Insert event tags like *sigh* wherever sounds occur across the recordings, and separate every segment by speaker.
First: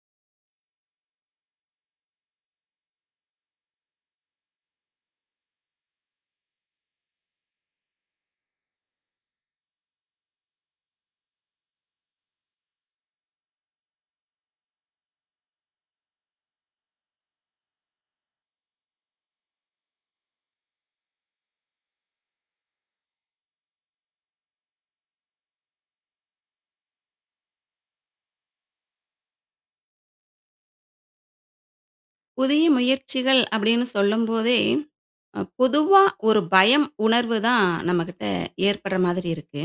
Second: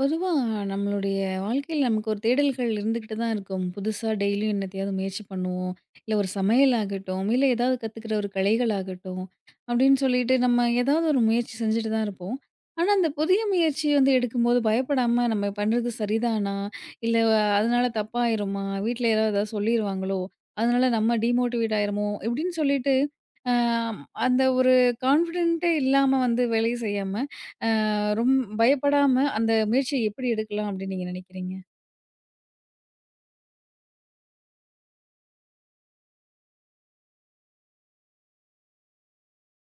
Speaker 1: பொதுவா நம்மளுடைய வாழ்க்கையில நமக்கு ஒரு தேடல்கள் இருந்துகிட்டு தான் இருக்கும். புதுசா டெய்லியும் என்னத்தையாவது முயற்சி பண்ணுவோம். இல்ல ஒரு சமையல் ஆகட்டும், இல்ல ஏதாவது கத்துக்கிற ஒரு கலைகள் ஆகட்டும், அப்படின்னு சொல்லிட்டு நம்ம ஏதாவது ஒரு முயற்சி செஞ்சுட்டு தான் இருப்போம். ஆனா, அந்த புதிய முயற்சி வந்து எடுக்கும்போது பயப்படாம நம்ம பண்றது சரிதானா? இல்ல அதனால தப்பாயிருமா? வீட்ல யாராவது ஏதாவது சொல்லிருவாங்களோ? அதனால நம்ம டிமோட்டிவேட் ஆயிருமோ? இப்படின்னு சொல்லிட்டு, அ அந்த ஒரு கான்ஃபிடென்ட்டே இல்லாம வந்து வேலைய செய்யாம, அ ரொம் பயப்படாம அந்த முயற்சிய எப்படி எடுக்கலாம் அப்படின்னு நீங்க நினைக்கிறீங்க?
Speaker 2: புதிய முயற்சிகள் அப்படின்னு சொல்லும்போதே, பொதுவா ஒரு பயம் உணர்வு தான் நம்மகிட்ட ஏற்படுற மாதிரி இருக்கு.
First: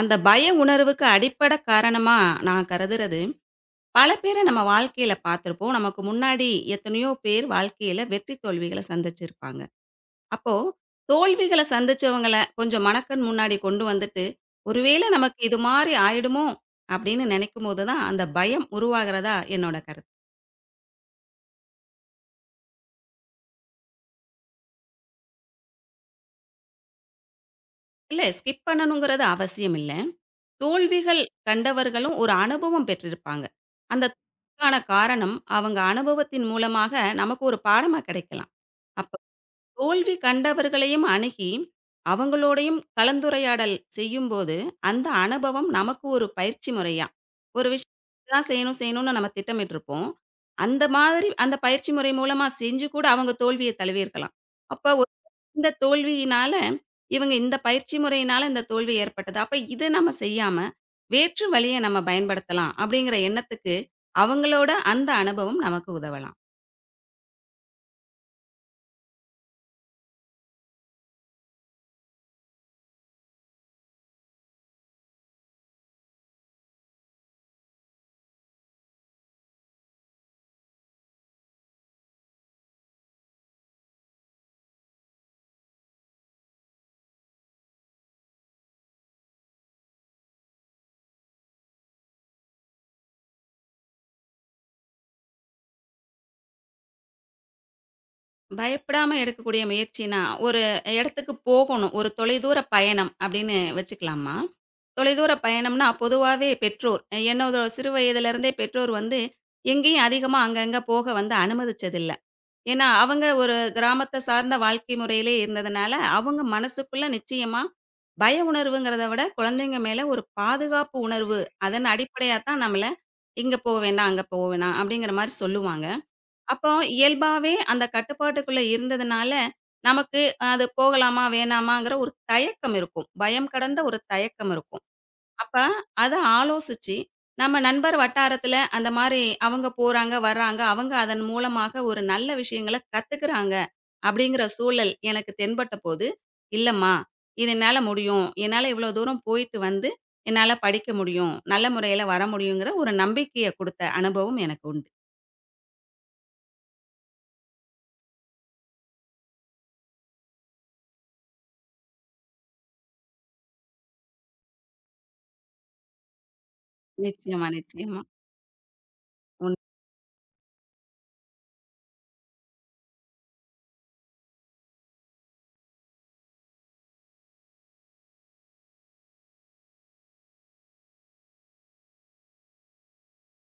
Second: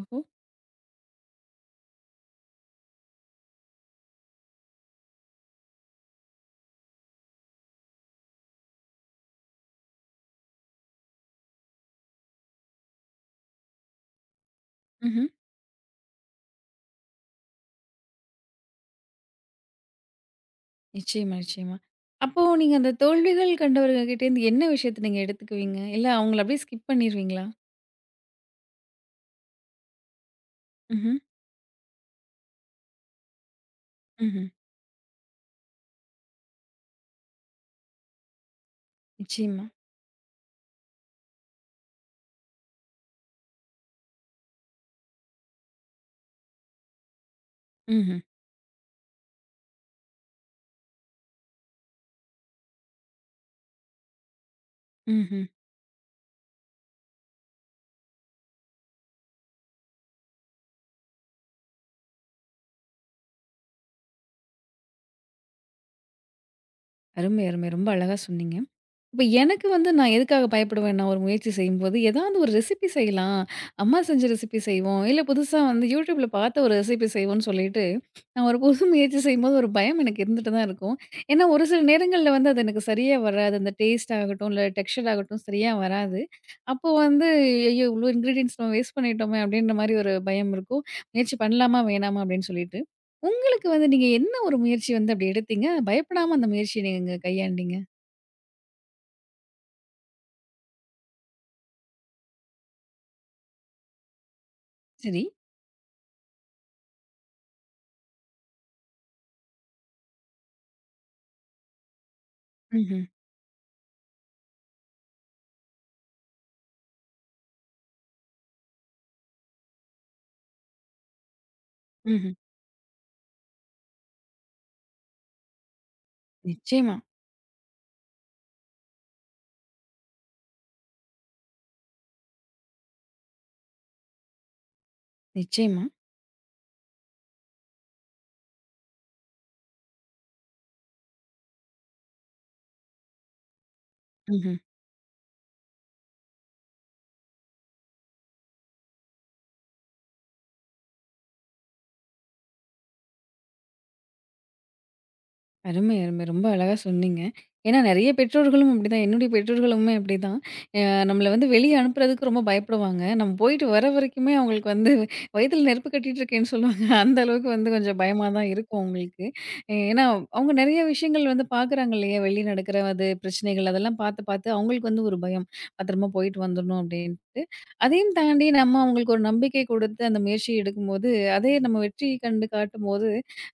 Speaker 2: அந்த
Speaker 1: ம்ஹ்ம்.
Speaker 2: பய உணர்வுக்கு அடிப்பட காரணமா நான் கருதுறது, பல பேர நம்ம வாழ்க்கையில பார்த்திருப்போம். நமக்கு முன்னாடி எத்தனையோ பேர் வாழ்க்கையில வெற்றி, தோல்விகள சந்திச்சிருப்பாங்க. அப்போ தோல்விகள சந்திச்சவங்கள கொஞ்சம் மனக்கண் முன்னாடி கொண்டு வந்துட்டு, "ஒருவேளை
Speaker 1: ம்ஹ்ம்.
Speaker 2: நமக்கு இது மாரி ஆயிடுமோ?" அப்படின்னு நெனைக்கும்போது தான் அந்த பயம் உருவாகிறதா என்னோட கருத்து.
Speaker 1: நிச்சயமா, நிச்சயமா. அப்போ நீங்க அந்த தோல்விகள் கண்டவர்கள்கிட்டேருந்து என்ன விஷயத்த நீங்க எடுத்துக்குவீங்க? இல்ல அவங்கள அப்படியே ஸ்கிப் பண்ணிருவீங்களா?
Speaker 2: இல்ல ஸ்கிப் பண்ணணுங்கிறது அவசியம் இல்ல.
Speaker 1: ம்ஹ்ம்.
Speaker 2: தோல்விகள் கண்டவர்களும் ஒரு அனுபவம் பெற்றிருப்பாங்க. அந்த
Speaker 1: ம்ஹ்ம்.
Speaker 2: தோல்விக்கான காரணம் அவங்க அனுபவத்தின் மூலமாக நமக்கு ஒரு பாடமா கிடைக்கலாம். அப்ப
Speaker 1: நிச்சயமா.
Speaker 2: தோல்வி கண்டவர்களையும் அணுகி, அவங்களோடையும் கலந்துரையாடல் செய்யும்போது, அந்த அனுபவம் நமக்கு ஒரு பயிற்சி முறையா, ஒரு விஷயம்
Speaker 1: ம்ஹ்ம்.
Speaker 2: இதுதான் செய்யணும் செய்யணும்னு நம்ம திட்டமிட்டிருப்போம். அந்த மாதிரி அந்த பயிற்சி முறை மூலமா செஞ்சு கூட அவங்க தோல்விய தழுவியிருக்கலாம். அப்ப
Speaker 1: ம்ஹ்ம்.
Speaker 2: இந்த தோல்வியினால, இவங்க இந்த பயிற்சி முறையினால இந்த தோல்வி ஏற்பட்டது. அப்ப இத நம்ம செய்யாம, வேற்று வழிய நம்ம பயன்படுத்தலாம் அப்படிங்கிற எண்ணத்துக்கு, அவங்களோட அந்த அனுபவம் நமக்கு உதவலாம்.
Speaker 1: அருமை, அருமை. ரொம்ப அழகா சொன்னீங்க. இப்ப எனக்கு வந்து நான் எதுக்காக பயப்படுவேன்னா, ஒரு முயற்சி செய்யும்போது, ஏதாவது ஒரு ரெசிபி செய்யலாம். அம்மா செஞ்ச ரெசிபி செய்வோம். இல்ல புதுசா வந்து YouTubeல பார்த்த ஒரு ரெசிபி செய்வோம்ன்னு சொல்லிட்டு, நான் ஒரு புது முயற்சி செய்யும்போது ஒரு பயம் எனக்கு இருந்துட்டு தான் இருக்கும். ஏன்னா, ஒரு சில நேரங்கள்ல வந்து அது எனக்கு சரியா வராது. அந்த டேஸ்ட் ஆகட்டும், இல்ல டெக்ஸ்சர் ஆகட்டும் சரியா வராது. அப்போ வந்து ஐயோ! இவ்ளோ இன்கிரீடியன்ட்ஸ் நம்ம வேஸ்ட் பண்ணிட்டோமே! அப்டின்ற மாரி ஒரு பயம் இருக்கும். முயற்சி பண்ணலாமா? வேணாமா? அப்டின்னு சொல்லிட்டு. உங்களுக்கு வந்து நீங்க என்ன ஒரு முயற்சி வந்து அப்டி எடுத்தீங்க? பயப்படாம அந்த முயற்சிய நீங்க கையாண்டீங்க?
Speaker 2: பயப்படாம எடுக்கக்கூடிய முயற்சினா, ஒரு இடத்துக்கு போகணும். ஒரு தொலைதூர பயணம் அப்படின்னு வச்சுக்கலாமா?
Speaker 1: சரி.
Speaker 2: தொலைதூர பயணம்னா, பொதுவாவே பெற்றோர் என்னோட சிறு வயதிலிருந்தே பெற்றோர் வந்து, எங்கேயும் அதிகமா அங்கங்க போக வந்து அனுமதிச்சதில்ல. ஏன்னா,
Speaker 1: ம்ஹ்ம்.
Speaker 2: அவங்க ஒரு கிராமத்த சார்ந்த வாழ்க்கை முறையிலே இருந்ததுனால, அவங்க மனசுக்குள்ள நிச்சயமா பய உணர்வுங்கிறத விட, குழந்தைங்க மேல ஒரு பாதுகாப்பு உணர்வு. அதன்
Speaker 1: ம்ஹ்ம்.
Speaker 2: அடிப்படையா தான் நம்மள, "இங்க போ வேண்டாம், அங்க போ வேணாம்" அப்படிங்கிற மாரி சொல்லுவாங்க. அப்போ
Speaker 1: நிச்சயமா,
Speaker 2: இயல்பாவே அந்த கட்டுப்பாட்டுக்குள்ள இருந்ததுனால, நமக்கு அது போகலாமா, வேணாமாங்கிற ஒரு தயக்கம் இருக்கும். பயம் கடந்த ஒரு தயக்கம் இருக்கும். அப்ப
Speaker 1: நிச்சயமா.
Speaker 2: அத ஆலோசிச்சு, நம்ம நண்பர் வட்டாரத்துல அந்த மாரி அவங்க போறாங்க, வர்றாங்க. அவங்க அதன் மூலமாக ஒரு நல்ல விஷயங்கள கத்துக்குறாங்க. அப்படிங்கிற
Speaker 1: ம்ஹ்ம்.
Speaker 2: சூழல் எனக்கு தென்பட்டபோது, "இல்லம்மா, இது என்னால முடியும். என்னால இவ்வளோ தூரம் போயிட்டு வந்து, என்னால படிக்க முடியும். நல்ல முறையில வர முடியுங்கிற ஒரு நம்பிக்கைய குடுத்த அனுபவம் எனக்கு உண்டு.
Speaker 1: அருமை, அருமை. ரொம்ப அழகா சொன்னீங்க. ஏன்னா நெறைய பெற்றோர்களும் அப்படிதான். என்னுடைய பெற்றோர்களுமே அப்படிதான். அ நம்மள வந்து வெளிய அனுப்புறதுக்கு ரொம்ப பயப்படுவாங்க. நம்ம போயிட்டு வர வரைக்குமே அவங்களுக்கு வந்து வயித்துல நெருப்பு கட்டிட்டு இருக்கேன்னு சொல்லுவாங்க. *laughs* அந்த அளவுக்கு
Speaker 2: நிச்சயமா,
Speaker 1: வந்து கொஞ்சம்
Speaker 2: நிச்சயமா.
Speaker 1: பயமா தான் இருக்கும் அவங்களுக்கு.
Speaker 2: உண்
Speaker 1: ஏன்னா அவங்க நெறைய விஷயங்கள் வந்து பார்க்குறாங்க இல்லையா? வெளிய நடக்கிற அது பிரச்சனைகள் அதெல்லாம் பார்த்து, பார்த்து அவங்களுக்கு வந்து ஒரு பயம். பத்திரமா போயிட்டு வந்துடணும் அப்படின்ட்டு. அதையும் தாண்டி நம்ம அவங்களுக்கு ஒரு நம்பிக்கை கொடுத்து அந்த முயற்சி எடுக்கும்போது, அதே நம்ம வெற்றி கண்டு காட்டும்போது,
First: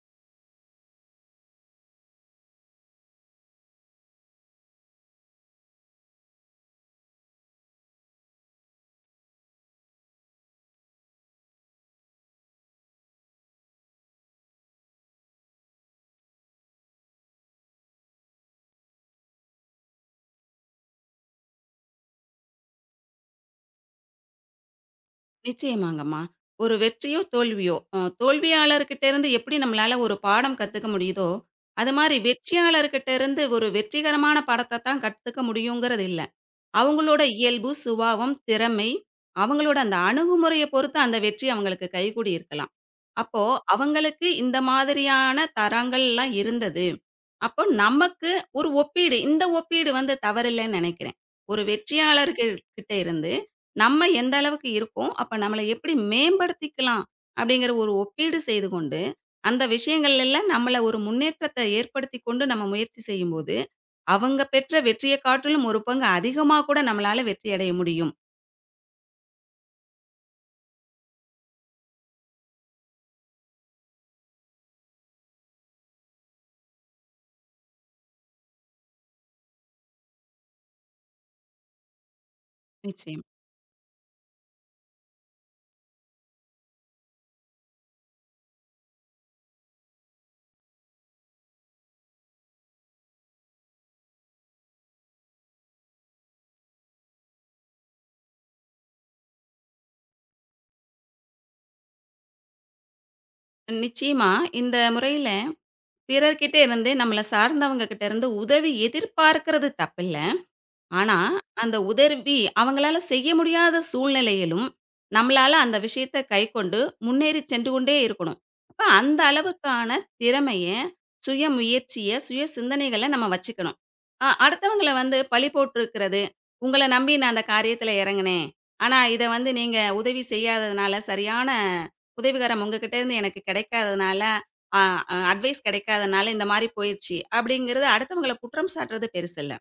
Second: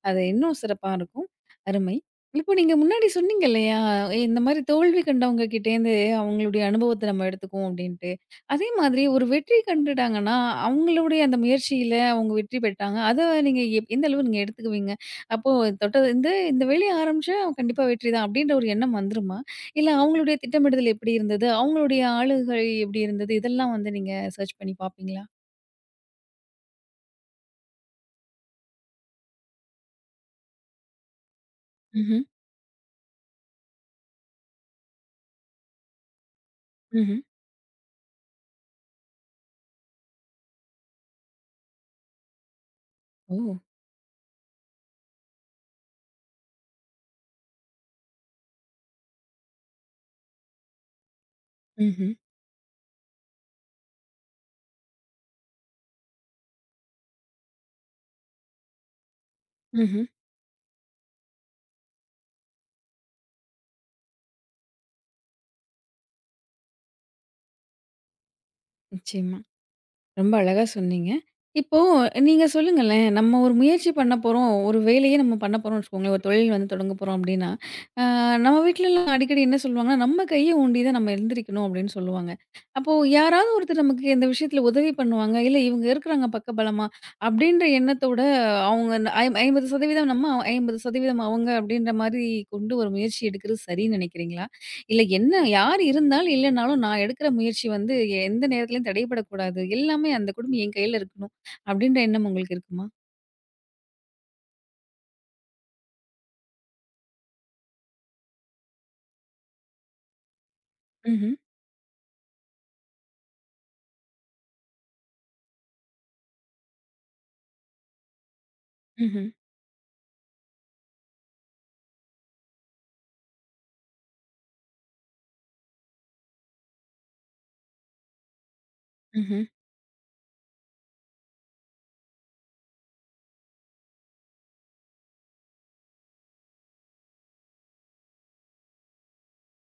Speaker 1: அது இன்னும் சிறப்பா இருக்கும். அருமை. இப்போ நீங்க முன்னாடி சொன்னீங்க இல்லையா, "ஏ, இந்த மாரி தோல்வி கண்டவங்க கிட்டேருந்து அவங்களுடைய அனுபவத்த நம்ம எடுத்துக்குவோம் அப்டின்ட்டு. அதே மாதிரி ஒரு வெற்றி கண்டுட்டாங்கன்னா, அவங்களுடைய அந்த முயற்சியில அவங்க வெற்றி பெற்றாங்க. அத நீங்க எந்த அளவு நீங்க எடுத்துக்குவீங்க? அப்போ தொட்டது இந்த இந்த வேலைய ஆரம்பிச்சா அவங்க கண்டிப்பா வெற்றி தான் அப்டின்ற ஒரு எண்ணம் வந்துருமா? இல்ல அவங்களுடைய திட்டமிடுதல் எப்டி இருந்தது? அவங்களுடைய ஆளுகை எப்டி இருந்தது? இதெல்லாம் வந்து நீங்க சர்ச் பண்ணி பார்ப்பீங்களா?
Speaker 2: நிச்சயமாங்கம்மா. ஒரு வெற்றியோ, தோல்வியோ தோல்வியாளர்கிட்ட இருந்து எப்படி நம்மளால ஒரு பாடம் கத்துக்க முடியுதோ, அது மாரி
Speaker 1: ம்ஹ்ம்,
Speaker 2: வெற்றியாளர்கிட்ட இருந்து ஒரு வெற்றிகரமான பாடத்த தான் கத்துக்க முடியுங்கிறது இல்ல.
Speaker 1: ம்ஹ்ம்.
Speaker 2: அவங்களோட இயல்பு, சுபாவம், திறமை, அவங்களோட அந்த அணுகுமுறைய பொறுத்து அந்த வெற்றி அவங்களுக்கு கைகூடி இருக்கலாம். அப்போ
Speaker 1: ஓ!
Speaker 2: அவங்களுக்கு இந்த மாதிரியான தரங்கள்லாம் இருந்தது. அப்போ நமக்கு ஒரு ஒப்பீடு, இந்த ஒப்பீடு வந்து தவறில்லைன்னு நெனைக்கிறேன். ஒரு
Speaker 1: ம்ஹ்ம்,
Speaker 2: வெற்றியாளர்கள் கிட்ட இருந்து நம்ம எந்த அளவுக்கு இருக்கோம், அப்ப நம்மள எப்படி மேம்படுத்திக்கலாம் அப்படிங்கிற ஒரு ஒப்பீடு செய்து கொண்டு, அந்த
Speaker 1: ம்ஹ்ம்.
Speaker 2: விஷயங்கள்ல எல்லாம் நம்மள ஒரு முன்னேற்றத்த ஏற்படுத்திக் கொண்டு நம்ம முயற்சி செய்யும்போது, அவங்க பெற்ற வெற்றிய காட்டிலும் ஒரு பங்கு அதிகமா கூட நம்மளால வெற்றி அடைய முடியும்.
Speaker 1: நிச்சயமா. ரொம்ப அழகா சொன்னீங்க. இப்போ நீங்க சொல்லுங்களேன், நம்ம ஒரு முயற்சி பண்ண போறோம், ஒரு வேலையே நம்ம பண்ண போறோம்னு வச்சுக்கோங்களேன், ஒரு தொழில் வந்து தொடங்க போறோம் அப்டின்னா, அ நம்ம வீட்லலாம் அடிக்கடி என்ன சொல்லுவாங்கன்னா, "நம்ம கைய ஊண்டி தான் நம்ம எழுந்திரிக்கணும்" அப்டின்னு சொல்லுவாங்க. அப்போ
Speaker 2: நிச்சயம்.
Speaker 1: யாராவது ஒருத்தர் நமக்கு இந்த விஷயத்துல உதவி பண்ணுவாங்க, இல்ல இவங்க இருக்குறாங்க பக்கபலமா அப்டின்ற எண்ணத்தோட அவங்க 50% நம்ம, 50% அவங்க அப்டின்ற மாரி கொண்டு ஒரு முயற்சி எடுக்கிறது சரின்னு நெனைக்கிறீங்களா? இல்ல என்ன யார் இருந்தாலும், இல்லனாலும் நான் எடுக்கிற முயற்சி வந்து எந்த நேரத்திலயும் தடைபடக்கூடாது. எல்லாமே அந்த குடுமி என் கையில இருக்கணும். அப்படின்ற எண்ணம் உங்களுக்கு இருக்குமா?
Speaker 2: நிச்சயமா இந்த முறையில பிறர்கிட்ட இருந்து, நம்மள சார்ந்தவங்க கிட்ட இருந்து உதவி எதிர்பார்க்கிறது தப்பில்ல. ஆனா,
Speaker 1: ம்ஹ்ம்.
Speaker 2: அந்த உதவி அவங்களால செய்ய முடியாத சூழ்நிலையிலும், நம்மளால அந்த விஷயத்த கைக்கொண்டு முன்னேறி சென்று கொண்டே இருக்கணும். அப்ப அந்த
Speaker 1: ம்ஹ்ம்.
Speaker 2: அளவுக்கான திறமைய, சுய முயற்சிய, சுய சிந்தனைகள நம்ம வச்சுக்கணும். அடுத்தவங்கள வந்து பழி போட்டுருக்கிறது, "உங்கள நம்பி நான் அந்த காரியத்துல இறங்குனேன். ஆனா, இத
Speaker 1: ம்ஹ்ம்.
Speaker 2: வந்து நீங்க உதவி செய்யாததுனால, சரியான உதவிகரம் உங்ககிட்ட இருந்து எனக்கு கிடைக்காததுனால, அ அ அட்வைஸ் கிடைக்காதனால இந்த மாரி போயிருச்சு." அப்படிங்கிறது அடுத்தவங்கள குற்றம் சாட்டுறது பெருசல்ல.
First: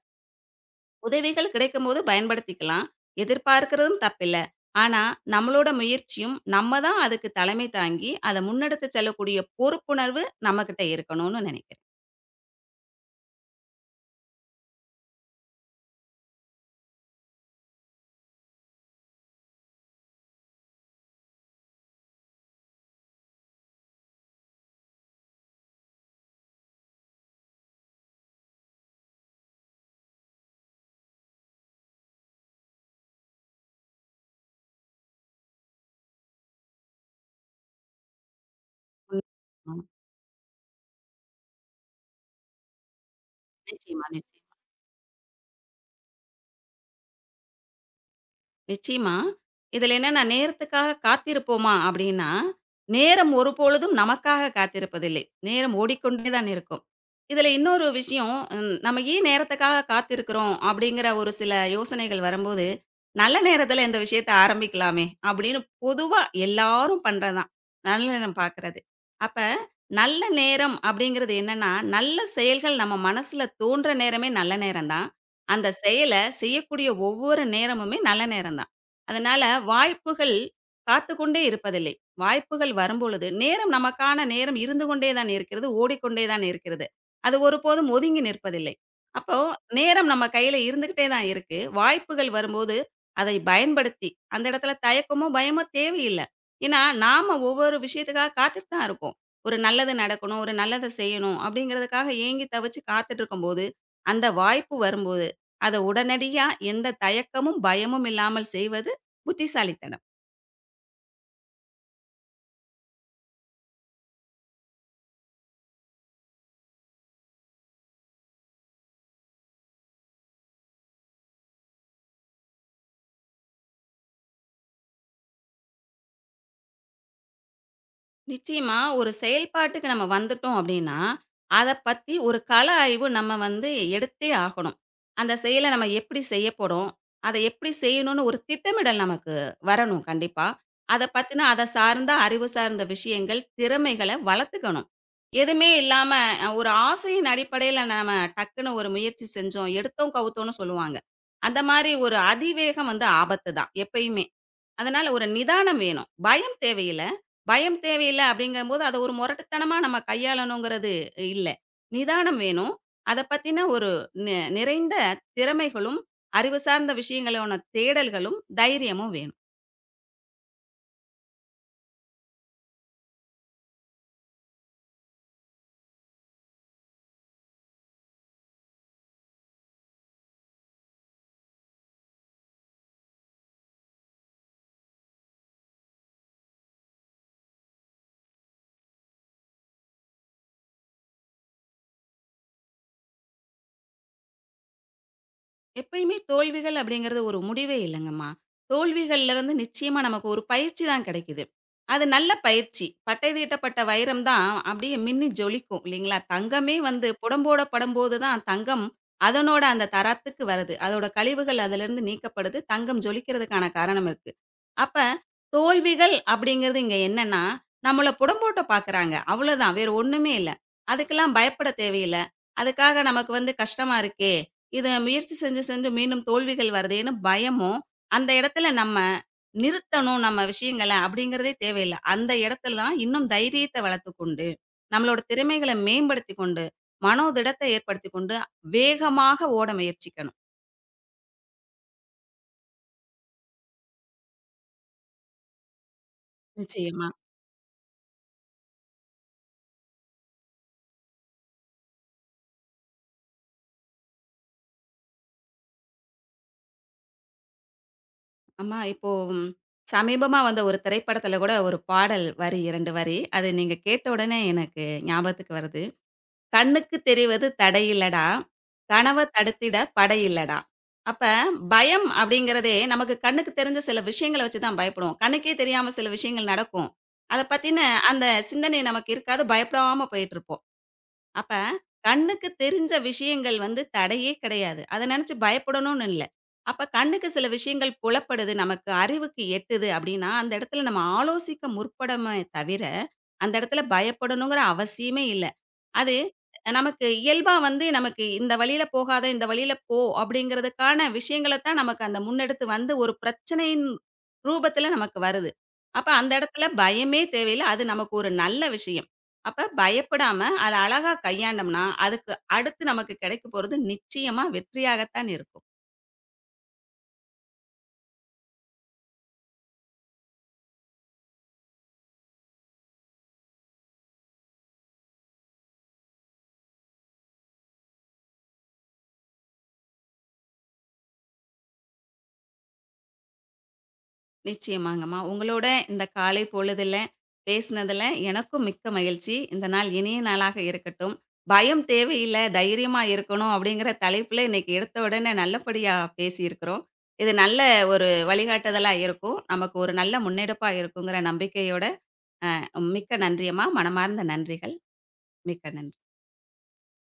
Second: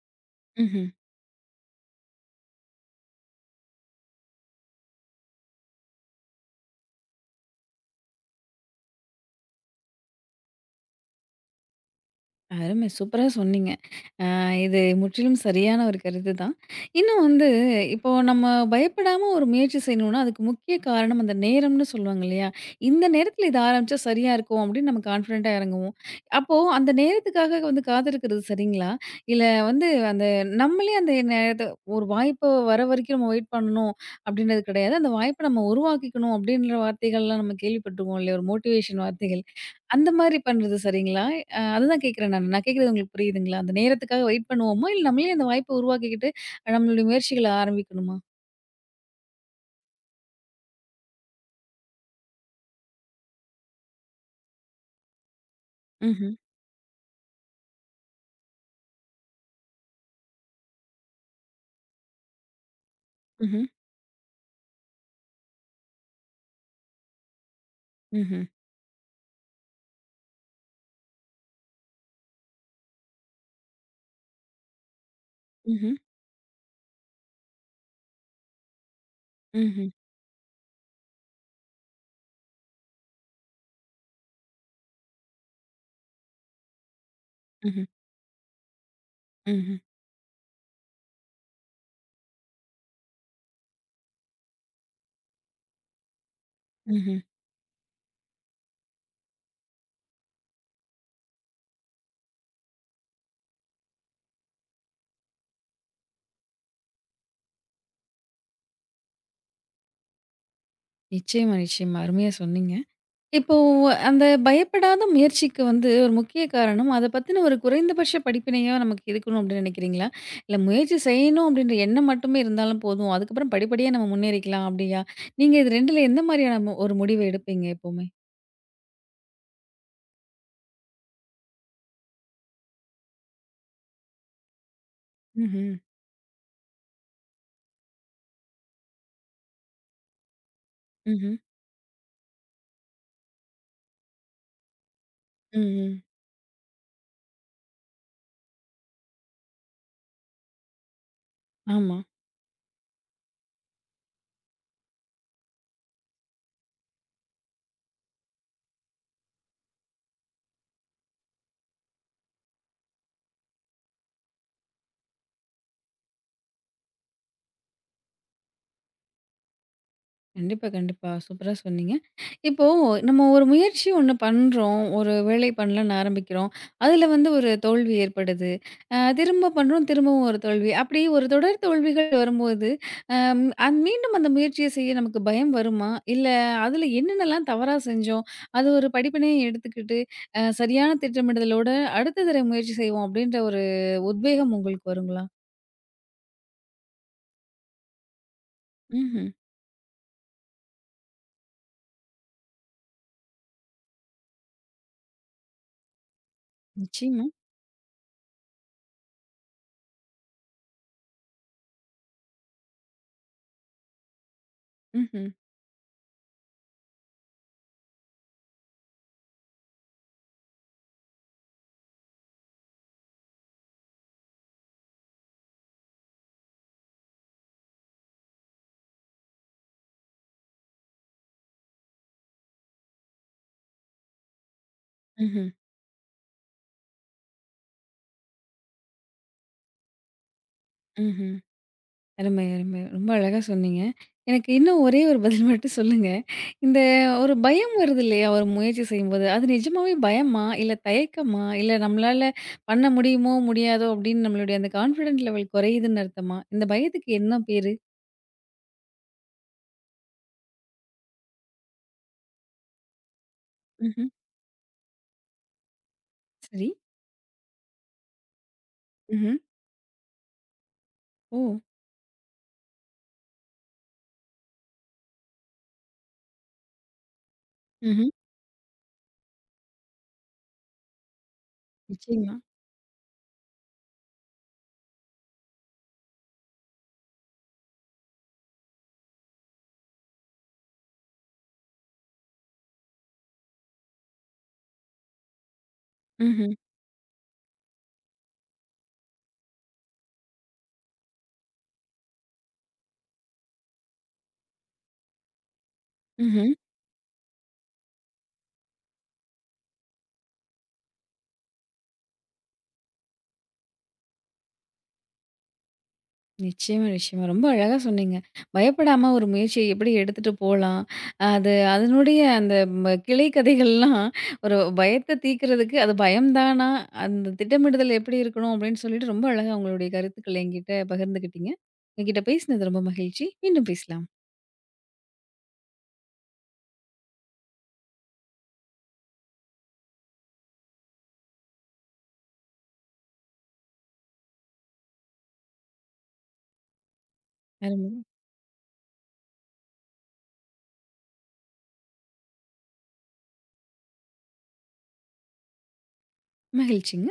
Speaker 1: ம்ஹ்ம்.
Speaker 2: உதவிகள் கிடைக்கும்போது பயன்படுத்திக்கலாம். எதிர்பார்க்கிறதும் தப்பில்ல. ஆனா, நம்மளோட முயற்சியும், நம்ம தான் அதுக்கு தலைமை தாங்கி, அத முன்னெடுத்து செல்லக்கூடிய பொறுப்புணர்வு நம்மகிட்ட இருக்கணும்னு நினைக்கிறேன்.
Speaker 1: அருமை! சூப்பரா சொன்னீங்க. இது முற்றிலும் சரியான ஒரு கருத்து தான். இன்னும் வந்து இப்போ நம்ம பயப்படாம ஒரு முயற்சி செய்யணும்னா, அதுக்கு முக்கிய காரணம் அந்த நேரம்னு சொல்லுவாங்க இல்லையா? இந்த நேரத்தில இத ஆரம்பிச்சா சரியா இருக்கும் அப்படின்னு நம்ம கான்ஃபிடென்ட்டா இறங்குவோம். அப்போ அந்த நேரத்துக்காக வந்து காத்திருக்கிறது சரிங்களா? இல்ல வந்து அந்த நம்மளே அந்த நேரத்த ஒரு வாய்ப்பு வர வரைக்கும் நம்ம வெயிட் பண்ணணும் அப்படின்றது கிடையாது. அந்த வாய்ப்ப நம்ம உருவாக்கிக்கணும் அப்படின்ற வார்த்தைகள்லாம் நம்ம கேள்விப்பட்டுருக்கோம் இல்லையா? ஒரு மோட்டிவேஷன்
Speaker 2: ம்.
Speaker 1: வார்த்தைகள்.
Speaker 2: ஆமா.
Speaker 1: அந்த மாரி பண்றது சரிங்களா? அதுதான் கேட்கிறேன் நானு. நான் கேட்கிறது உங்களுக்கு புரியுதுங்களா? அந்த
Speaker 2: நிச்சயமா,
Speaker 1: நேரத்துக்காக வெயிட்
Speaker 2: நிச்சயமா.
Speaker 1: பண்ணுவோமா? இல்ல நம்மளே அந்த வாய்ப்ப உருவாக்கிக்கிட்டு, நம்மளுடைய முயற்சிகள ஆரம்பிக்கணுமா?
Speaker 2: நிச்சயமா. இதில என்னன்னா, நேரத்துக்காக காத்திருப்போமா அப்படின்னா, நேரம் ஒருபொழுதும் நமக்காக காத்திருப்பதில்லை. நேரம் ஓடிக்கொண்டே
Speaker 1: ம்ஹ்ம்.
Speaker 2: தான் இருக்கும். இதில இன்னொரு விஷயம், நம்ம ஏன் நேரத்துக்காக காத்திருக்கிறோம் அப்படிங்கிற ஒரு சில யோசனைகள் வரும்போது, நல்ல
Speaker 1: ம்ஹ்ம்.
Speaker 2: நேரத்தில இந்த விஷயத்த ஆரம்பிக்கலாமே அப்படின்னு பொதுவா எல்லாரும் பண்றது தான். நல்ல நேரம்
Speaker 1: ம்ஹ்ம்.
Speaker 2: பார்க்கிறது. அப்ப நல்ல நேரம் அப்படிங்கிறது என்னன்னா, நல்ல செயல்கள் நம்ம மனசுல தோன்ற நேரமே நல்ல நேரம் தான். அந்த
Speaker 1: ம்ஹ்ம்.
Speaker 2: செயல செய்யக்கூடிய ஒவ்வொரு நேரமுமே நல்ல நேரம் தான். அதனால
Speaker 1: ம்ஹ்ம்.
Speaker 2: வாய்ப்புகள் காத்துக்கொண்டே இருப்பதில்லை. வாய்ப்புகள் வரும்பொழுது, நேரம் நமக்கான நேரம் இருந்து கொண்டே தான் இருக்கிறது, ஓடிக்கொண்டே தான் இருக்கிறது. அது
Speaker 1: ம்ஹ்ம்.
Speaker 2: ஒருபோதும் ஒதுங்கி நிற்பதில்லை. அப்போ
Speaker 1: ம்ஹ்ம்.
Speaker 2: நேரம் நம்ம கையில இருந்துகிட்டே தான் இருக்கு. வாய்ப்புகள் வரும்போது அதை பயன்படுத்தி, அந்த இடத்துல தயக்கமோ, பயமோ தேவையில்ல. ஏன்னா,
Speaker 1: ம்ஹ்ம்.
Speaker 2: நாம ஒவ்வொரு விஷயத்துக்காக காத்துட்டு தான் இருக்கோம். ஒரு நல்லது நடக்கணும், ஒரு நல்லத செய்யணும் அப்படிங்கிறதுக்காக ஏங்கி தவிச்சு காத்துட்டு இருக்கும்போது, அந்த வாய்ப்பு வரும்போது அத உடனடியா எந்த தயக்கமும், பயமும் இல்லாமல் செய்வது புத்திசாலித்தனம்.
Speaker 1: நிச்சயமா, நிச்சயமா. அருமையா சொன்னீங்க. இப்போ அந்த பயப்படாத முயற்சிக்கு வந்து ஒரு முக்கிய காரணம், அத பத்தின ஒரு குறைந்தபட்ச படிப்பினையா நமக்கு இருக்கணும் அப்டின்னு நெனைக்கிறீங்களா? இல்ல முயற்சி செய்யணும் அப்டின்ற எண்ணம் மட்டுமே இருந்தாலும் போதும். அதுக்கப்புறம் படிப்படியா நம்ம முன்னேறிக்கலாம் அப்டியா? நீங்க இது 2ல எந்த மாரியான ஒரு முடிவு எடுப்பீங்க எப்பவுமே?
Speaker 2: நிச்சயமா ஒரு செயல்பாட்டுக்கு நம்ம வந்துட்டோம் அப்படின்னா, அத பத்தி ஒரு கள ஆய்வு நம்ம வந்து எடுத்தே ஆகணும். அந்த செயல
Speaker 1: ம்ஹ்ம்.
Speaker 2: நம்ம எப்படி செய்யப் போறோம்? அத எப்படி செய்யணும்னு ஒரு திட்டமிடல் நமக்கு வரணும் கண்டிப்பா. அத
Speaker 1: ம்ஹ்ம்.
Speaker 2: பத்தின அத சார்ந்த அறிவு சார்ந்த விஷயங்கள், திறமைகள வளர்த்துக்கணும். எதுவுமே
Speaker 1: ம்ஹ்ம்.
Speaker 2: இல்லாம ஒரு ஆசையின் அடிப்படையில நாம டக்குன்னு ஒரு முயற்சி செஞ்சோம், எடுத்தோம் கவுத்தோம்னு சொல்லுவாங்க. அந்த மாரி
Speaker 1: ஆமா.
Speaker 2: ஒரு அதிவேகம் வந்து ஆபத்து தான் எப்பயுமே. அதனால ஒரு நிதானம் வேணும். பயம் தேவையில்ல. பயம் தேவையில்ல அப்படிங்கும்போது, அத ஒரு முரட்டுத்தனமா நம்ம கையாளணுங்கிறது இல்ல. நிதானம் வேணும். அத பத்தின ஒரு நிறைந்த திறமைகளும், அறிவு சார்ந்த விஷயங்களான தேடல்களும், தைரியமும் வேணும்.
Speaker 1: கண்டிப்பா, கண்டிப்பா. சூப்பரா சொன்னீங்க. இப்போ நம்ம ஒரு முயற்சி ஒண்ணு பண்றோம். ஒரு வேலை பண்ணலான்னு ஆரம்பிக்கிறோம். அதுல வந்து ஒரு தோல்வி ஏற்படுது. திரும்ப பண்றோம். திரும்பவும் ஒரு தோல்வி. அப்படி ஒரு தொடர் தோல்விகள் வரும்போது, மீண்டும் அந்த முயற்சிய செய்ய நமக்கு பயம் வருமா? இல்ல அதுல என்னென்னலாம் தவறா செஞ்சோம்? அது ஒரு படிப்பினையா எடுத்துக்கிட்டு, சரியான திட்டமிடுதலோட அடுத்த தடவை முயற்சி செய்வோம். அப்படின்ற ஒரு உத்வேகம் உங்களுக்கு வருங்களா?
Speaker 2: எப்பயுமே தோல்விகள் அப்படிங்கிறது ஒரு முடிவே இல்லைங்கம்மா.
Speaker 1: ம்ஹ்ம்.
Speaker 2: தோல்விகள்ல இருந்து நிச்சயமா நமக்கு ஒரு பயிற்சி தான் கிடைக்குது. அது நல்ல பயிற்சி. பட்டை தீட்டப்பட்ட வைரம் தான் அப்படியே மின்னி ஜொலிக்கும் இல்லைங்களா? தங்கமே வந்து
Speaker 1: நிச்சயமா.
Speaker 2: புடம்போட படும்போது தான் தங்கம் அதனோட அந்த தரத்துக்கு வருது. அதோட கழிவுகள் அதிலிருந்து நீக்கப்படுது. தங்கம் ஜொலிக்கிறதுக்கான காரணம் இருக்கு. அப்ப
Speaker 1: ம்ஹ்ம்.
Speaker 2: தோல்விகள் அப்படிங்கிறது இங்க என்னன்னா, நம்மள புடம்போட்ட பார்க்குறாங்க. அவ்வளோதான். வேற ஒண்ணுமே இல்ல. அதுக்கெல்லாம் பயப்பட தேவையில்ல. அதுக்காக நமக்கு வந்து கஷ்டமா இருக்கே! இத முயற்சி செஞ்சு, செஞ்சு மீண்டும் தோல்விகள் வருதே! ஏன்னா பயமும், அந்த இடத்துல நம்ம நிறுத்தணும் நம்ம விஷயங்கள அப்படிங்கிறதே தேவையில்ல. அந்த இடத்துல தான் இன்னும் தைரியத்த வளர்த்துக்கொண்டு, நம்மளோட
Speaker 1: ம்ஹ்ம்,
Speaker 2: திறமைகள மேம்படுத்திக் கொண்டு, மனோதிடத்த ஏற்படுத்திக் கொண்டு, வேகமாக ஓட முயற்சிக்கணும்.
Speaker 1: ம்ஹ்ம். அருமை, அருமை. ரொம்ப அழகா சொன்னீங்க. எனக்கு இன்னும் ஒரே ஒரு பதில் மட்டும் சொல்லுங்க. இந்த
Speaker 2: நிச்சயமா.
Speaker 1: ஒரு பயம் வருது இல்லையா? ஒரு முயற்சி செய்யும்போது, அது நிஜமாவே பயமா? இல்ல தயக்கமா? இல்ல நம்மளால பண்ண முடியுமோ, முடியாதோ அப்படின்னு நம்மளுடைய அந்த கான்ஃபிடன்ட் லெவல் குறையுதுன்னு அர்த்தமா? இந்த பயத்துக்கு என்ன பேரு?
Speaker 2: ஆமா இப்போ சமீபமா வந்த ஒரு திரைப்படத்துல கூட ஒரு பாடல் வரி 2 வரி. அது நீங்க கேட்ட
Speaker 1: ம்ஹ்ம்.
Speaker 2: உடனே எனக்கு ஞாபகத்துக்கு வருது.
Speaker 1: சரி.
Speaker 2: கண்ணுக்கு தெரிவது தடையில்லடா, கனவ
Speaker 1: ம்ஹ்ம்.
Speaker 2: தடுத்திட படையில்லடா. அப்ப
Speaker 1: ஓ!
Speaker 2: பயம் அப்படிங்கிறதே நமக்கு கண்ணுக்கு தெரிஞ்ச சில விஷயங்கள வச்சு தான் பயப்படுவோம். கண்ணுக்கே தெரியாம சில விஷயங்கள் நடக்கும். அத பத்தின
Speaker 1: ம்ஹ்ம்.
Speaker 2: அந்த சிந்தனை நமக்கு இருக்காது. பயப்படாம போயிட்டுருப்போம். அப்ப
Speaker 1: நிச்சயமா.
Speaker 2: கண்ணுக்கு தெரிஞ்ச விஷயங்கள் வந்து தடையே கிடையாது. அத நினைச்சு பயப்படணும்னு இல்ல. அப்ப கண்ணுக்கு சில விஷயங்கள் புலப்படுது, நமக்கு அறிவுக்கு எட்டுது அப்படின்னா, அந்த இடத்துல நம்ம ஆலோசிக்க முற்படமே தவிர, அந்த இடத்துல பயப்படணுங்கிற அவசியமே இல்ல. அது
Speaker 1: ம்ஹ்ம்.
Speaker 2: நமக்கு இயல்பா வந்து நமக்கு இந்த வழியில போகாத, இந்த வழியில போ அப்படிங்கிறதுக்கான விஷயங்கள தான் நமக்கு அந்த முன்னெடுத்து வந்து ஒரு பிரச்சனையின் ரூபத்துல நமக்கு வருது. அப்ப அந்த
Speaker 1: ம்ஹ்ம்.
Speaker 2: இடத்துல பயமே தேவையில்ல. அது நமக்கு ஒரு நல்ல விஷயம். அப்ப பயப்படாம அத அழகா கையாண்டோம்னா, அதுக்கு அடுத்து நமக்கு கிடைக்க போறது நிச்சயமா வெற்றியாகத்தான் இருக்கும்.
Speaker 1: நிச்சயமா, நிச்சயமா. ரொம்ப அழகா சொன்னீங்க. பயப்படாம ஒரு முயற்சிய எப்படி எடுத்துட்டு போலாம்? அது அதனுடைய அந்த கிளை கதைகள்லாம் ஒரு பயத்த தீர்க்கிறதுக்கு அது பயம் தானா? அந்த திட்டமிடுதல் எப்படி இருக்கணும்? அப்படின்னு சொல்லிட்டு ரொம்ப அழகா உங்களுடைய கருத்துக்கள என்கிட்ட பகிர்ந்துக்கிட்டீங்க. உங்ககிட்ட பேசினது ரொம்ப மகிழ்ச்சி. மீண்டும் பேசலாம்.
Speaker 2: நிச்சயமாங்கம்மா. உங்களோட இந்த காலை பொழுதுல பேசினதுல எனக்கும் மிக்க மகிழ்ச்சி. இந்த நாள் இனிய நாளாக இருக்கட்டும். "பயம் தேவையில்ல, தைரியமா இருக்கணும்" அப்படிங்கிற தலைப்புல இன்னைக்கு எடுத்த உடனே நல்லபடியா பேசியிருக்கிறோம். இது நல்ல
Speaker 1: அருமை.
Speaker 2: ஒரு வழிகாட்டுதலா இருக்கும். நமக்கு ஒரு நல்ல முன்னெடுப்பா இருக்குங்கிற நம்பிக்கையோட மிக்க நன்றியம்மா. மனமார்ந்த நன்றிகள். மிக்க நன்றி.
Speaker 1: மகிழ்ச்சிங்க.